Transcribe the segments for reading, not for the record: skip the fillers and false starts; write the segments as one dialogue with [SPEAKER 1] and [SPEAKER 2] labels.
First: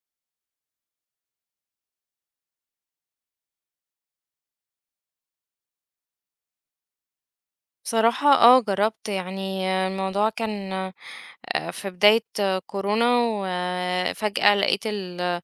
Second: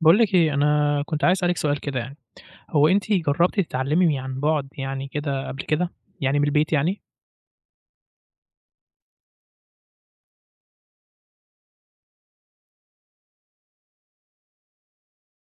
[SPEAKER 1] باقول لِك إيه، أنا كنت عايز أسألِك سؤال كده يعني، هو أنتِ جرّبتِ تتعلّمي عن بُعد يعني كده قبل كده؟ يعني من البيت يعني؟
[SPEAKER 2] بصراحة جرّبت، يعني الموضوع كان في بداية، كورونا، وفجأة لقيت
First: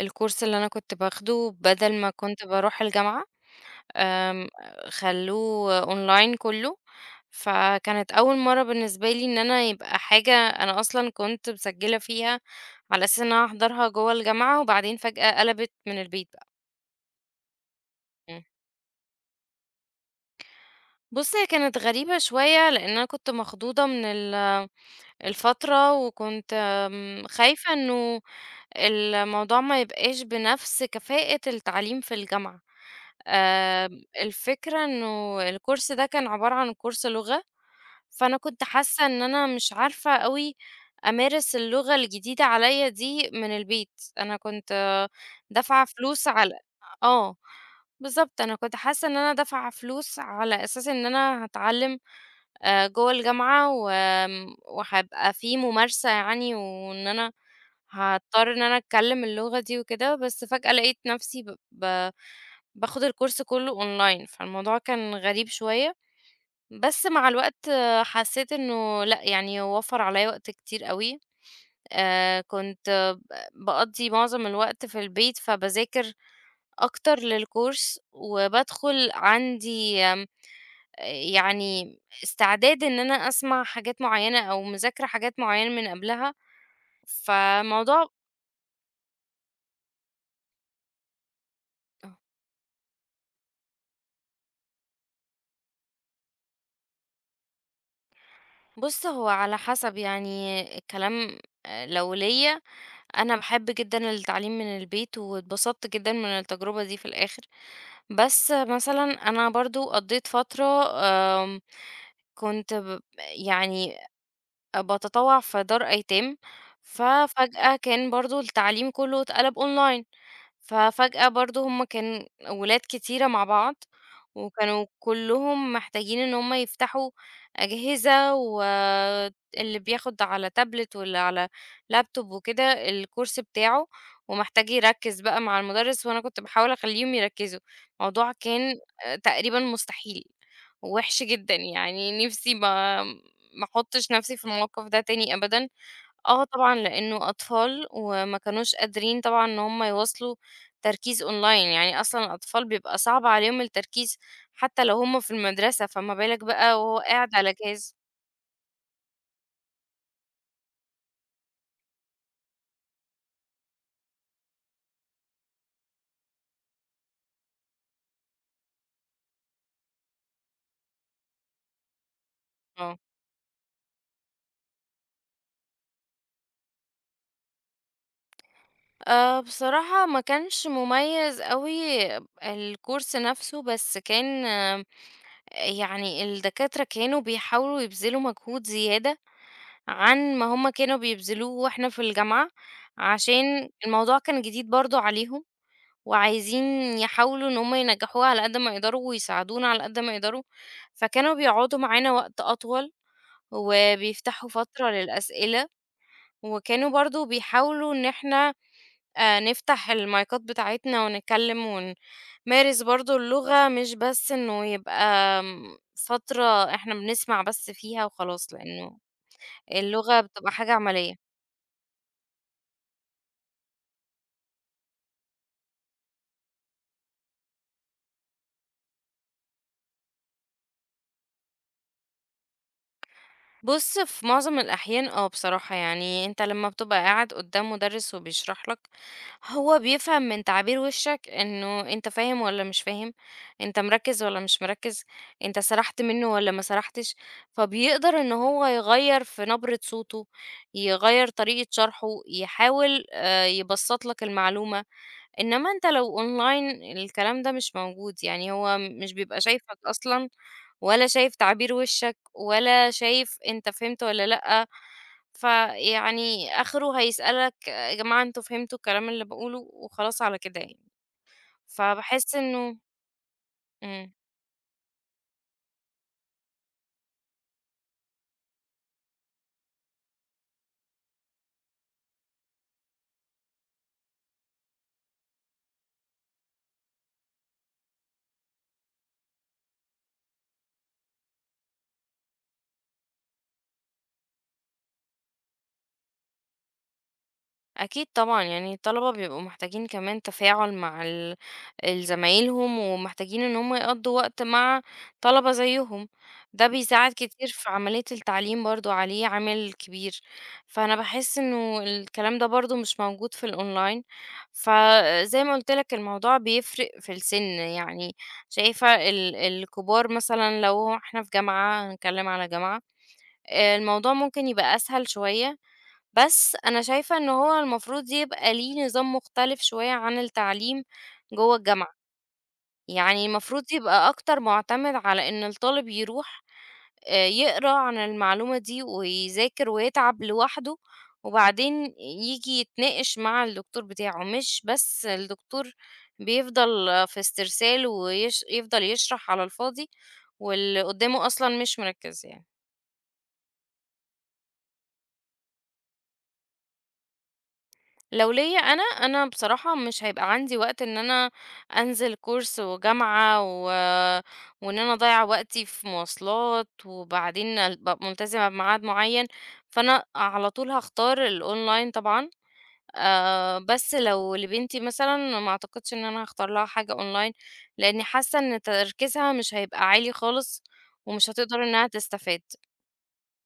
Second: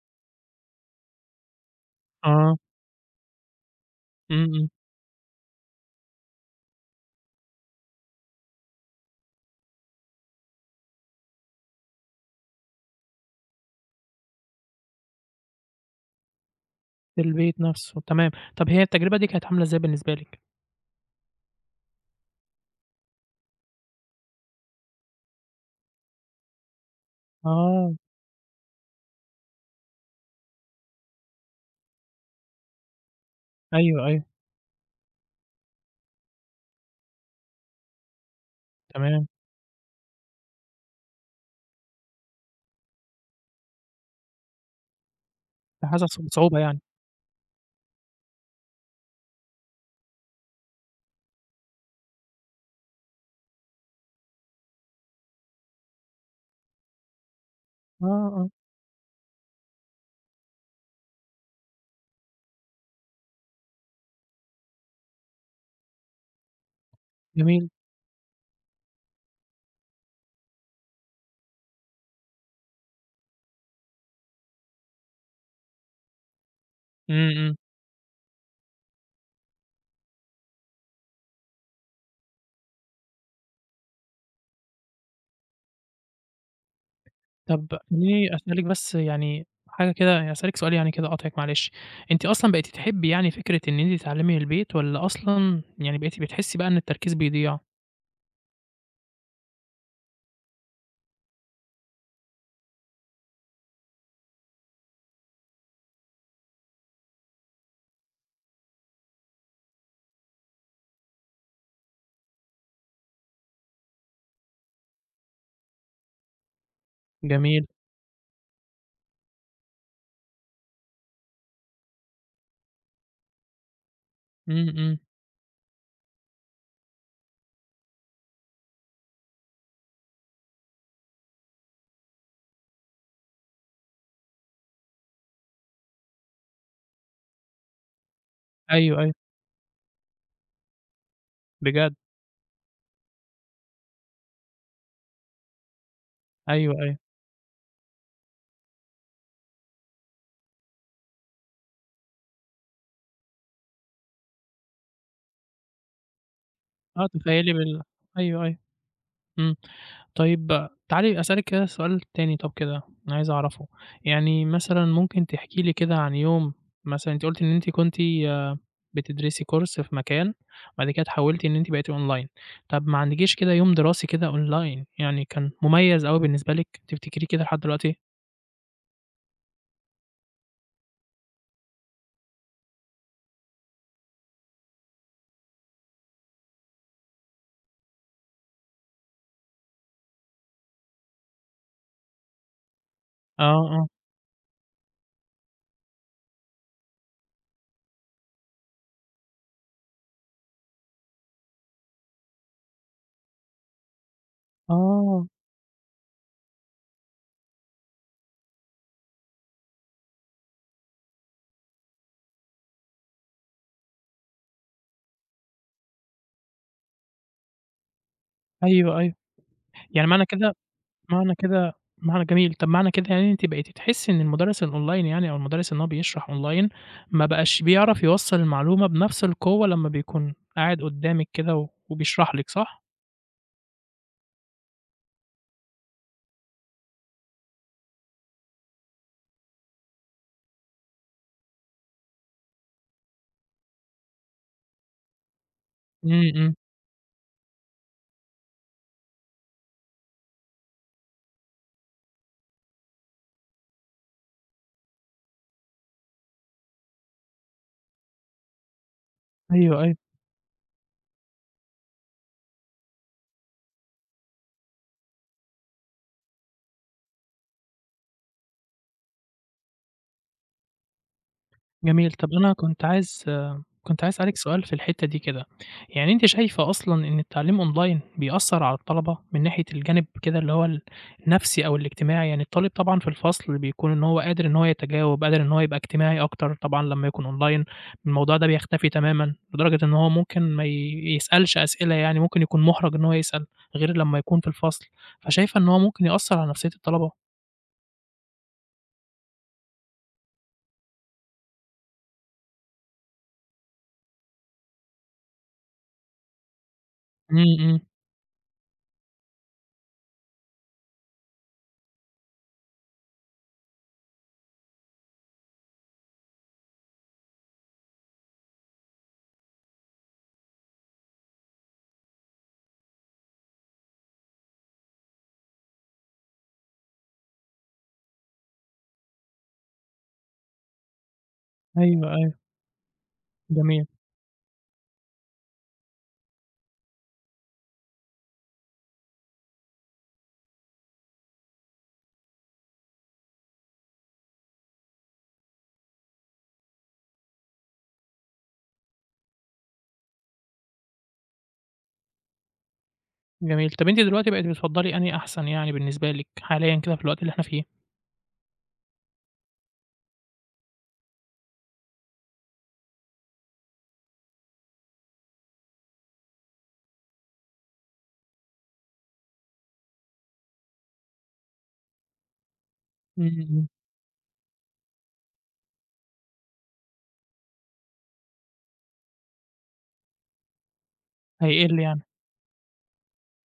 [SPEAKER 2] الcourse اللي أنا كنت باخده بدل ما كنت
[SPEAKER 1] آه،
[SPEAKER 2] باروح الجامعة،
[SPEAKER 1] إمم،
[SPEAKER 2] آمم
[SPEAKER 1] إمم،
[SPEAKER 2] خلّوه online كُلّه، فكانت أول مرّة بالنسبة لي إن أنا يبقى حاجة أنا أصلًا كنت مسجّلة فيها على أساس إن أنا هاحضرها جوّه الجامعة، وبعدين فجأة قلبت من البيت بقى.
[SPEAKER 1] في البيت نَفْسه تمام،
[SPEAKER 2] إمم.
[SPEAKER 1] طَب هي التجربة دي كانت عاملة إزاي بالنسبة لِك؟
[SPEAKER 2] بُص، هي كانت غريبة شوية لإن أنا كنت مخضوضة من الفترة، وكنت خايفة
[SPEAKER 1] آه،
[SPEAKER 2] إنه الموضوع ما يبقاش بنفس كفاءة التعليم في الجامعة.
[SPEAKER 1] أيوه، أيوه،
[SPEAKER 2] الفكرة إنه الكورس ده كان عبارة عن كورس لغة، فأنا كنت حاسة إن
[SPEAKER 1] تمام،
[SPEAKER 2] أنا مش عارفة أوي أمارس اللغة الجديدة عليا دي من البيت. أنا كنت دافعة
[SPEAKER 1] فحاسة
[SPEAKER 2] فلوس على،
[SPEAKER 1] بصعوبة يعني،
[SPEAKER 2] آه بالضبط، أنا كنت حاسة إن أنا دافعة فلوس على أساس إن أنا هاتعلم جوه الجامعة، و... وهبقى في ممارسة يعني، وإن أنا
[SPEAKER 1] آه، آه،
[SPEAKER 2] هضطر إن أنا أتكلم اللغة دي وكده، بس فجأة لقيت نفسي باخد الكورس كله أونلاين، فالموضوع كان غريب شوية. بس مع
[SPEAKER 1] جميل،
[SPEAKER 2] الوقت حسيت إنه لأ، يعني وفّر عليّا وقت كتير أوي. كنت باقضّي معظم الوقت في البيت، فباذاكر أكتر
[SPEAKER 1] إمم، إمم،
[SPEAKER 2] للcourse وبادخل عندي يعني استعداد إن أنا أسمع حاجات معيّنة أو مذاكرة حاجات معيّنة من قبلها.
[SPEAKER 1] طَب
[SPEAKER 2] فالموضوع،
[SPEAKER 1] خلّيني أسألِك بس يعني حاجة كده يعني أسألِك سؤال يعني كده أقاطعِك معلش، أنتِ أصلًا بقيتِ تحبّي يعني فكرة إن أنتِ تتعلّمي من البيت والّا أصلًا يعني بقيتِ بتحسّي بقى إن التركيز بيضيع؟
[SPEAKER 2] بُص، هو على حسب يعني الكلام. لو ليّا، أنا باحب جدًا التعليم من البيت واتبسطت جدًا من التجربة دي في الآخر. بس مثلًا أنا برضه قضّيت فترة، آمم، كنت يعني باتطوّع في دار أيتام،
[SPEAKER 1] جميل،
[SPEAKER 2] ففجأة كان برضه التعليم كلّه اتقلب online. ففجأة برضه هُم كان ولاد كتيرة مع بعض،
[SPEAKER 1] إمم،
[SPEAKER 2] وكانوا
[SPEAKER 1] إمم،
[SPEAKER 2] كلّهم محتاجين إن هُم يفتحوا أجهزة، واللي بياخد على تابلت واللي على لابتوب وكده الكورس بتاعه، ومحتاج يركّز بقى مع المُدرس، وأنا كنت باحاول أخلّيهم يركّزوا. الموضوع كان
[SPEAKER 1] أيوه، أيوه.
[SPEAKER 2] تقريبًا مستحيل، وِحِش جدًا،
[SPEAKER 1] بجد!
[SPEAKER 2] يعني نِفْسي ما أحُطّش نَفْسي في الموقف ده تاني أبدًا. آه،
[SPEAKER 1] أيوه،
[SPEAKER 2] طبعًا،
[SPEAKER 1] أيوه.
[SPEAKER 2] لإنه أطفال وما كانوش قادرين طبعًا إن هم يواصلوا تركيز online. يعني أصلًا الأطفال بيبقى صعب عليهم التركيز حتى لو هم في المدرسة، فما بالك بقى وهو
[SPEAKER 1] آه،
[SPEAKER 2] قاعد
[SPEAKER 1] تخيّلي
[SPEAKER 2] على جهاز
[SPEAKER 1] أيوه، أيوه. إمم. طيب تعالي أسألِك كده سؤال تاني طَب كده أنا عايز أعرفه، يعني مثلًا ممكن تحكي لي كده عن يوم مثلًا أنتِ قُلتِ إن أنتِ كنتِ آه، بتدرسي course في مكان، بعد كده اتحوّلتِ إن أنتِ بقيتِ online، طَب
[SPEAKER 2] آه.
[SPEAKER 1] ما عندكيش كده يوم دراسي كده online يعني كان مميّز أوي بالنسبة لِك تفتكريه كده لحد دلوقتي؟
[SPEAKER 2] بصراحة ما كانش مميز أوي الcourse نفسه، بس كان يعني الدكاترة كانوا بيحاولوا يبذلوا مجهود زيادة عن ما هم كانوا بيبذلوه وإحنا في الجامعة،
[SPEAKER 1] آه،
[SPEAKER 2] عشان
[SPEAKER 1] آه.
[SPEAKER 2] الموضوع كان جديد برضه عليهم. وعايزين يحاولوا إن هم ينجحوها على قد ما يقدروا ويساعدونا على قد ما يقدروا، فكانوا بيقعدوا معانا وقت أطول وبيفتحوا فترة
[SPEAKER 1] آه،
[SPEAKER 2] للأسئلة، وكانوا برضو بيحاولوا إن احنا نفتح المايكات بتاعتنا ونتكلم ونمارس برضو اللغة، مش بس إنه يبقى فترة احنا بنسمع بس فيها وخلاص،
[SPEAKER 1] أيوه،
[SPEAKER 2] لأنه
[SPEAKER 1] أيوه. يعني
[SPEAKER 2] اللغة
[SPEAKER 1] معنى
[SPEAKER 2] بتبقى
[SPEAKER 1] كده
[SPEAKER 2] حاجة عملية.
[SPEAKER 1] معنى كده معنى جميل، طب معنى كده يعني أنتِ بقيتِ تحسّي إن المدرس الonline يعني أو المدرس إن هو بيشرح online ما بقاش بيعرف يوصّل المعلومة بنفس القوة لمّا بيكون قاعد قدّامِك كده و وبيشرح لِك صح؟
[SPEAKER 2] بُص، في معظم الأحيان بصراحة، يعني أنت لمّا بتبقى قاعد قدّام مُدرِّس وبيشرح لك، هو بيفهم من تعابير وشّك إنه أنت فاهم والّا مش فاهم، أنت مركِّز والّا مش مركِّز، أنت سَرحت
[SPEAKER 1] إمم،
[SPEAKER 2] منّه والّا
[SPEAKER 1] إمم،
[SPEAKER 2] ما سَرحتش، فبيقدر إن هو يغيّر في نبرة صوته، يغيّر طريقة شرحه، يحاول يبسّط لك المعلومة. إنما أنت لو online الكلام ده مش موجود، يعني هو مش بيبقى شايفك
[SPEAKER 1] أيوه، أيوه،
[SPEAKER 2] أصلًا، ولا شايف تعابير وشّك، ولا شايف أنت فهمت والّا لأ، فيعني آخره هيسألك يا جماعة أنتم فهمتوا الكلام اللي باقوله وخلاص على كده يعني،
[SPEAKER 1] جميل. طب
[SPEAKER 2] فباحس
[SPEAKER 1] أنا
[SPEAKER 2] إنه
[SPEAKER 1] كنت عايز كنت
[SPEAKER 2] إمم.
[SPEAKER 1] عايز أسألِك سؤال في الحتّة دي كده، يعني أنتِ شايفة أصلًا إن التعليم أونلاين بيأثّر على الطلبة من ناحية الجانب كده اللي هو النفسي أو الاجتماعي؟ يعني الطالب طبعًا في الفصل بيكون إن هو قادر إن هو يتجاوب، قادر إن هو يبقى اجتماعي أكتر، طبعًا لمّا يكون أونلاين الموضوع ده بيختفي تمامًا، لدرجة إن هو ممكن ما يسألش أسئلة يعني ممكن يكون مُحرَج إن هو يسأل، غير لمّا يكون في الفصل، فشايفة إن هو ممكن يأثّر على نفسية الطلبة؟
[SPEAKER 2] أكيد طبعًا، يعني الطلبة بيبقوا محتاجين كمان تفاعل مع زمايلهم، ومحتاجين إن هم يقضّوا وقت مع طلبة زيّهم، ده بيساعد
[SPEAKER 1] إمم،
[SPEAKER 2] كتير في
[SPEAKER 1] إمم،
[SPEAKER 2] عملية التعليم برضه، عليه عامل كبير. فأنا باحس إنه الكلام ده برضه مش موجود في الأونلاين، فزي ما قُلت لك الموضوع بيفرق في السِن، يعني شايفة الكبار مثلًا، لو إحنا في جامعة، هنتكلم على جامعة، الموضوع ممكن يبقى أسهل شوية. بس أنا شايفة إن هو المفروض يبقى ليه نظام مختلف شوية عن التعليم جوه الجامعة،
[SPEAKER 1] أيوه، أيوه،
[SPEAKER 2] يعني المفروض
[SPEAKER 1] جميل.
[SPEAKER 2] يبقى أكتر مُعتمد على إن الطالب يروح يقرا عن المعلومة دي ويذاكر ويتعب لوحده، وبعدين ييجي يتناقش مع الدكتور بتاعه، مش بس الدكتور بيفضل في استرسال ويش يفضل يشرح على الفاضي، واللي قدّامه أصلًا مش مركّز يعني.
[SPEAKER 1] جميل. طب أنتِ دلوقتي بقيتِ بتفضّلي أنهي أحسن يعني بالنسبة لك حاليًا كده في الوقت اللي إحنا فيه؟
[SPEAKER 2] لو ليا أنا، أنا بصراحة مش هيبقى عندي وقت إن أنا أنزل كورس وجامعة، وإن أنا أضيّع وقتي في مواصلات، وبعدين أبقى ملتزمة بميعاد معيّن، فأنا على طول هاختار الأونلاين طبعًا.
[SPEAKER 1] إمم، إمم.
[SPEAKER 2] بس لو لبنتي مثلًا ما أعتقدش إن أنا هاختار لها حاجة أونلاين، لإني حاسة إن تركيزها مش هيبقى عالي خالص، ومش هتقدر
[SPEAKER 1] هيقِل
[SPEAKER 2] إنها
[SPEAKER 1] يعني.
[SPEAKER 2] تستفاد.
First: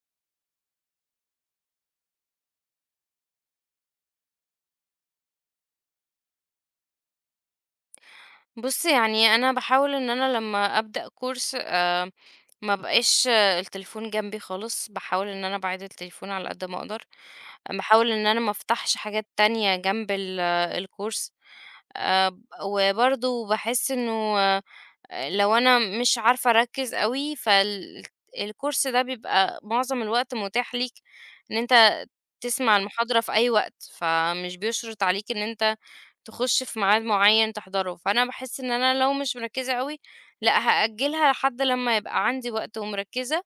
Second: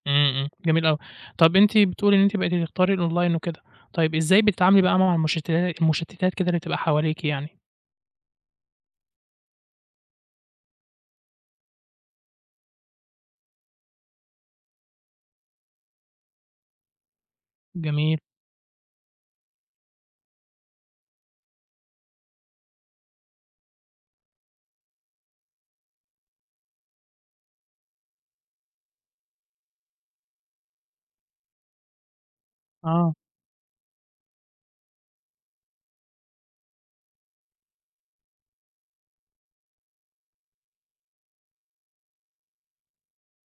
[SPEAKER 1] إمم، إمم. جميل أوي. طب أنتِ بتقولي إن أنتِ بقيتِ تختاري الأونلاين وكده، طيب إزاي بتتعاملي بقى مع المشتتات كده اللي بتبقى حواليكِ يعني؟
[SPEAKER 2] بُص، يعني أنا باحاول إن أنا لمّا أبدأ كورس ما بقاش التليفون جنبي خالص، باحاول إن أنا أبعِّد التليفون على قد ما أقدر، باحاول
[SPEAKER 1] جميل.
[SPEAKER 2] إن أنا ما أفتحش حاجات تانية جنب الcourse. آآ، وبرضه باحس إنه، لو أنا مش عارفة أركّز أوي الcourse ده، بيبقى معظم الوقت متاح ليك إن أنت تسمع
[SPEAKER 1] آه.
[SPEAKER 2] المحاضرة في أي وقت، فمش بيشرط عليك إن أنت تخش في ميعاد معيّن تحضره، فأنا باحس إن أنا لو مش مركّزة أوي لأ، هأجّلها لحد لمّا يبقى عندي وقت ومركّزة،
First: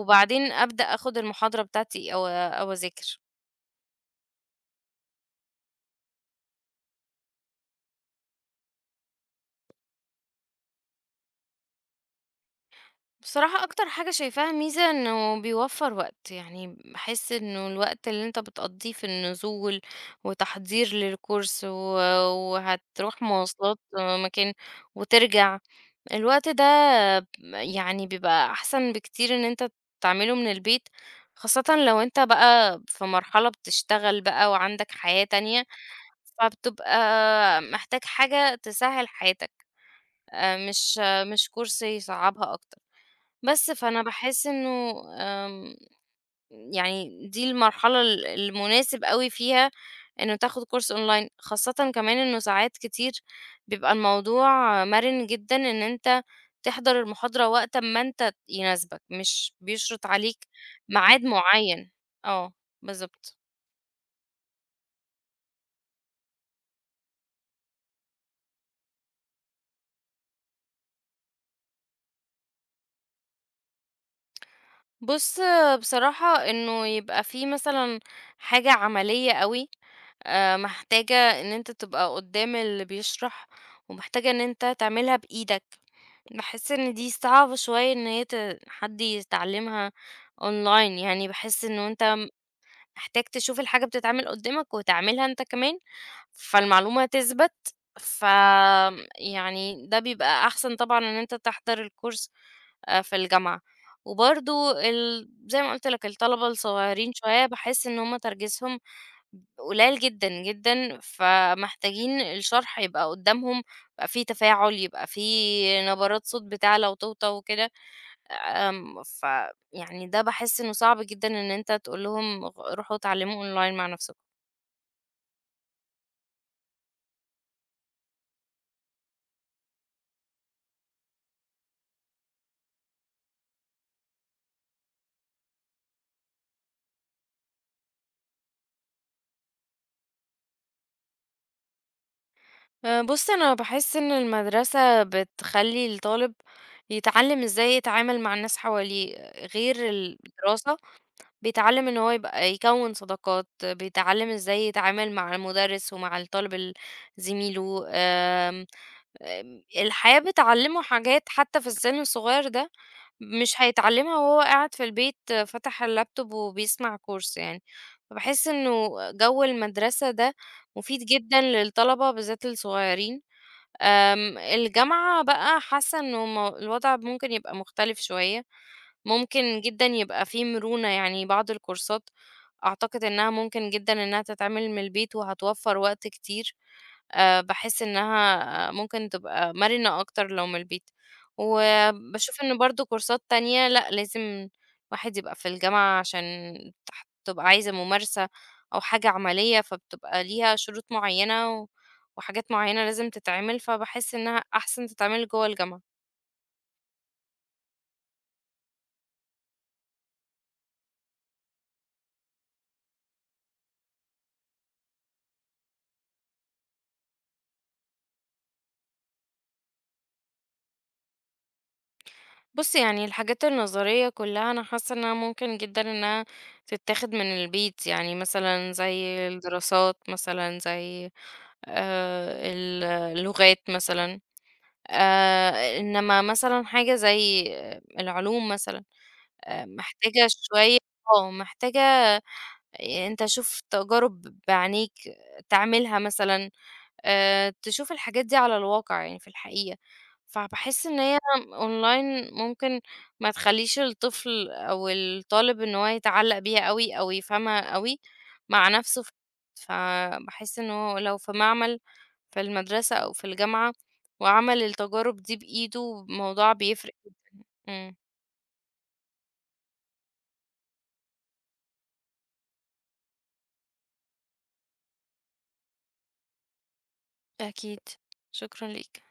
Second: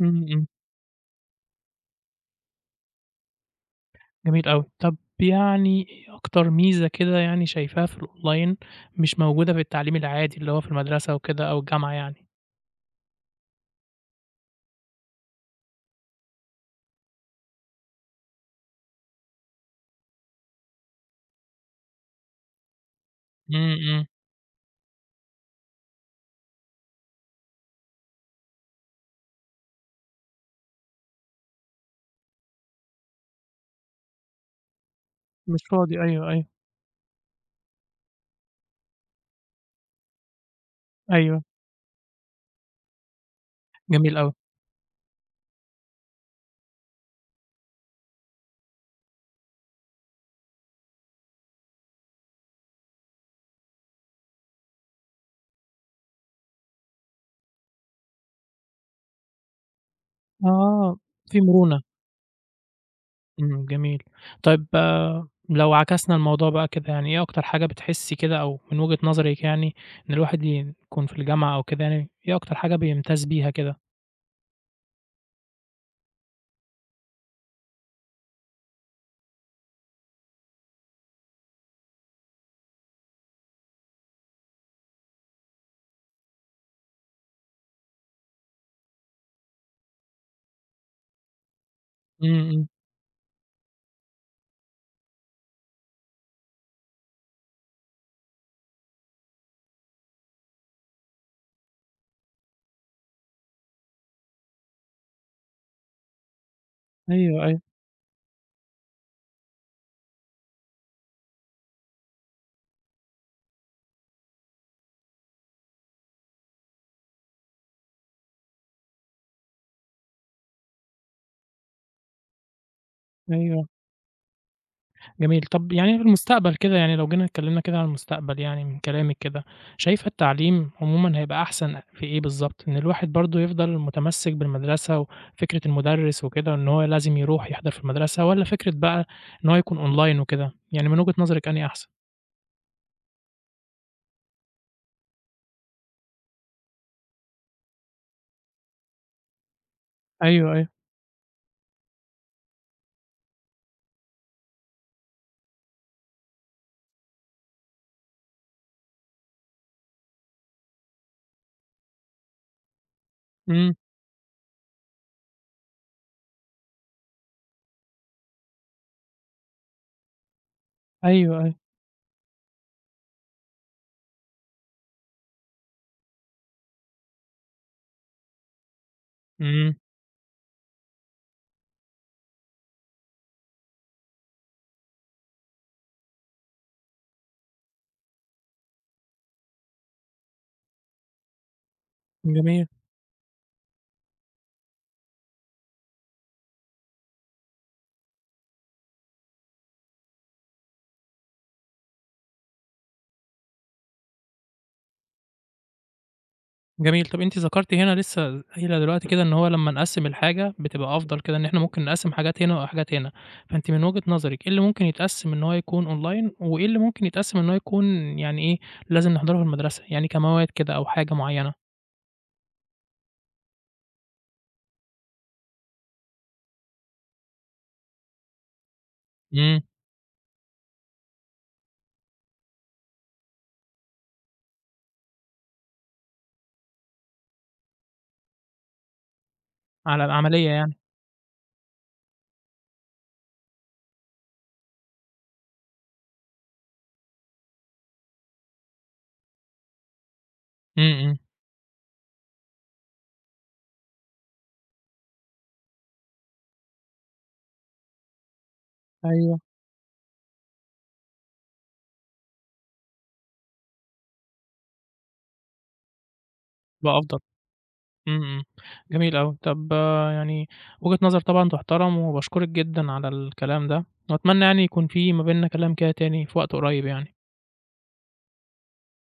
[SPEAKER 1] إمم، إمم.
[SPEAKER 2] أبدأ آخد المحاضرة بتاعتي أو أذاكر.
[SPEAKER 1] جميل أوي. طب يعني إيه أكتر ميزة كده يعني شايفاها في الأونلاين مش موجودة في التعليم العادي اللي هو في المدرسة وكده أو الجامعة يعني؟
[SPEAKER 2] بصراحة أكتر حاجة شايفاها ميزة إنه بيوفّر وقت، يعني باحس إنه الوقت اللي أنت بتقضّيه في النزول وتحضير للكورس، وهتروح
[SPEAKER 1] إمم،
[SPEAKER 2] مواصلات
[SPEAKER 1] إمم.
[SPEAKER 2] مكان وترجع، الوقت ده يعني بيبقى أحسن بكتير إن أنت تعمله من البيت، خاصةً لو أنت بقى في مرحلة بتشتغل بقى وعندك حياة
[SPEAKER 1] مش
[SPEAKER 2] تانية،
[SPEAKER 1] فاضي أيوه، أيوه.
[SPEAKER 2] فبتبقى محتاج حاجة تسهّل حياتك، مش،
[SPEAKER 1] أيوه.
[SPEAKER 2] مش كورس يصعّبها أكتر. بس، فأنا
[SPEAKER 1] جميل أوي.
[SPEAKER 2] باحس إنه يعني دي المرحلة المناسب أوي فيها إنه تاخد كورس أونلاين، خاصةً كمان إنه ساعات كتير بيبقى الموضوع مَرِن جدًا إن أنت تحضر المحاضرة وقت أمّا أنت يناسبك، مش بيشرط عليك
[SPEAKER 1] آه.
[SPEAKER 2] ميعاد
[SPEAKER 1] في مرونة.
[SPEAKER 2] معيّن. آه، بالضبط.
[SPEAKER 1] إمم، جميل. طيب آه، لو عكسنا الموضوع بقى كده، يعني إيه أكتر حاجة بتحسّي كده أو من وجهة نظرِك يعني إن الواحد يكون في الجامعة أو كده يعني، إيه أكتر حاجة بيمتاز بيها كده؟
[SPEAKER 2] بُص، بصراحة إنه يبقى في مثلًا حاجة عملية أوي، محتاجة إن أنت تبقى قدّام اللي بيشرح، ومحتاجة إن أنت تعملها بإيدك. باحس إن دي صعبة شوية إن هي حد يتعلمها online، يعني باحس إنه أنت
[SPEAKER 1] إمم، إمم.
[SPEAKER 2] محتاج تشوف الحاجة بتتعمل قدّامك وتعملها أنت كمان، فالمعلومة تثبت، ف آمم يعني ده بيبقى أحسن طبعًا إن أنت تحضر الكورس في الجامعة. وبرضه زي ما قُلت لك الطلبة الصغيرين
[SPEAKER 1] أيوه،
[SPEAKER 2] شوية
[SPEAKER 1] أيوه،
[SPEAKER 2] باحس إن هُم تركيزهم قليل جدًا، جدًا، فمحتاجين الشرح يبقى قدّامهم، يبقى في تفاعل، يبقى في نبرات صوت بتعلى وتوطى وكده، فيعني ده باحس إنه صعب جدًا إن أنت تقول لهم روحوا اتعلموا
[SPEAKER 1] أيوه.
[SPEAKER 2] أونلاين مع نفسكم.
[SPEAKER 1] جميل. طب يعني في المستقبل كده يعني لو جينا اتكلّمنا كده عن المستقبل يعني من كلامِك كده، شايفة التعليم عمومًا هيبقى أحسن في إيه بالضبط؟ إن الواحد برضه يفضل متمسِّك بالمدرسة وفكرة المُدرِّس وكده إن هو لازم يروح يحضر في المدرسة والّا فكرة بقى إن هو يكون أونلاين وكده؟ يعني من وجهة نظرِك أنهي أحسن؟
[SPEAKER 2] بُص، أنا باحس إن المدرسة بتخلّي الطالب يتعلم إزاي يتعامل مع الناس حواليه غير
[SPEAKER 1] أيوه، أيوه،
[SPEAKER 2] الدراسة، بيتعلّم إن هو يبقى يكوّن صداقات، بيتعلّم إزاي يتعامل مع المُدرِّس ومع الطالب زميله، آمم، آمم، الحياة بتعلّمه حاجات حتى في السِن الصغير ده مش
[SPEAKER 1] إمم،
[SPEAKER 2] هيتعلّمها وهو قاعد في البيت فاتح اللابتوب وبيسمع كورس يعني، فباحس إنه جو المدرسة ده مفيد
[SPEAKER 1] أيوه،
[SPEAKER 2] جدًا
[SPEAKER 1] أيوه،
[SPEAKER 2] للطلبة بالذات الصغيرين. الجامعة بقى حاسة إنه الوضع ممكن يبقى مختلف شوية، ممكن
[SPEAKER 1] إمم،
[SPEAKER 2] جدًا يبقى في مرونة، يعني بعض الكورسات أعتقد إنها ممكن جدًا إنها تتعمل من البيت وهتوفّر وقت كتير، باحس إنها ممكن تبقى مرنة أكتر لو من البيت، وباشوف إن
[SPEAKER 1] جميل،
[SPEAKER 2] برضه كورسات تانية لأ، لازم الواحد يبقى في الجامعة عشان تبقى عايزة ممارسة أو حاجة عملية، فبتبقى ليها شروط معيّنة، وحاجات معينة لازم تتعمل، فباحس إنها أحسن تتعمل جوه الجامعة.
[SPEAKER 1] جميل. طَب أنتِ ذكرتِ هنا لسه قايلة دلوقتي كده إن هو لمّا نقسّم الحاجة بتبقى أفضل كده، إن إحنا ممكن نقسّم حاجات هنا وحاجات هنا، فأنتِ من وجهة نظرِك إيه اللي ممكن يتقسّم إن هو يكون أونلاين، وإيه اللي ممكن يتقسّم إن هو يكون يعني إيه، لازم نحضره في المدرسة، يعني كمواد كده أو حاجة معيّنة؟
[SPEAKER 2] بُص يعني الحاجات النظرية كلها أنا حاسة إنها ممكن جدًا إنها تتاخد من البيت، يعني مثلًا زي
[SPEAKER 1] إمم،
[SPEAKER 2] الدراسات مثلًا، زي اللغات مثلًا، آآ إنما مثلًا حاجة زي العلوم مثلًا،
[SPEAKER 1] على
[SPEAKER 2] محتاجة
[SPEAKER 1] العملية يعني،
[SPEAKER 2] شوية، محتاجة أنت شوف تجارب بعينيك تعملها مثلًا، تشوف الحاجات دي على الواقع يعني في الحقيقة،
[SPEAKER 1] إمم،
[SPEAKER 2] فباحس إن
[SPEAKER 1] إمم،
[SPEAKER 2] هي أونلاين ممكن ما تخلّيش الطفل أو الطالب إن هو يتعلّق بيها أوي أو يفهمها أوي مع نَفْسه،
[SPEAKER 1] أيوه،
[SPEAKER 2] فباحس إن هو لو في معمل في المدرسة أو في الجامعة وعمل التجارب دي بإيده، الموضوع بيفرق.
[SPEAKER 1] تبقى أفضل.
[SPEAKER 2] إمم،
[SPEAKER 1] إمم، إمم، جميل أوي. طب يعني وجهة نظر طبعًا تُحترم، وباشكرِك جدًا على الكلام ده، وأتمنى يعني يكون في ما بيننا كلام كده تاني في وقت قريب يعني.
[SPEAKER 2] أكيد، شكرًا ليك.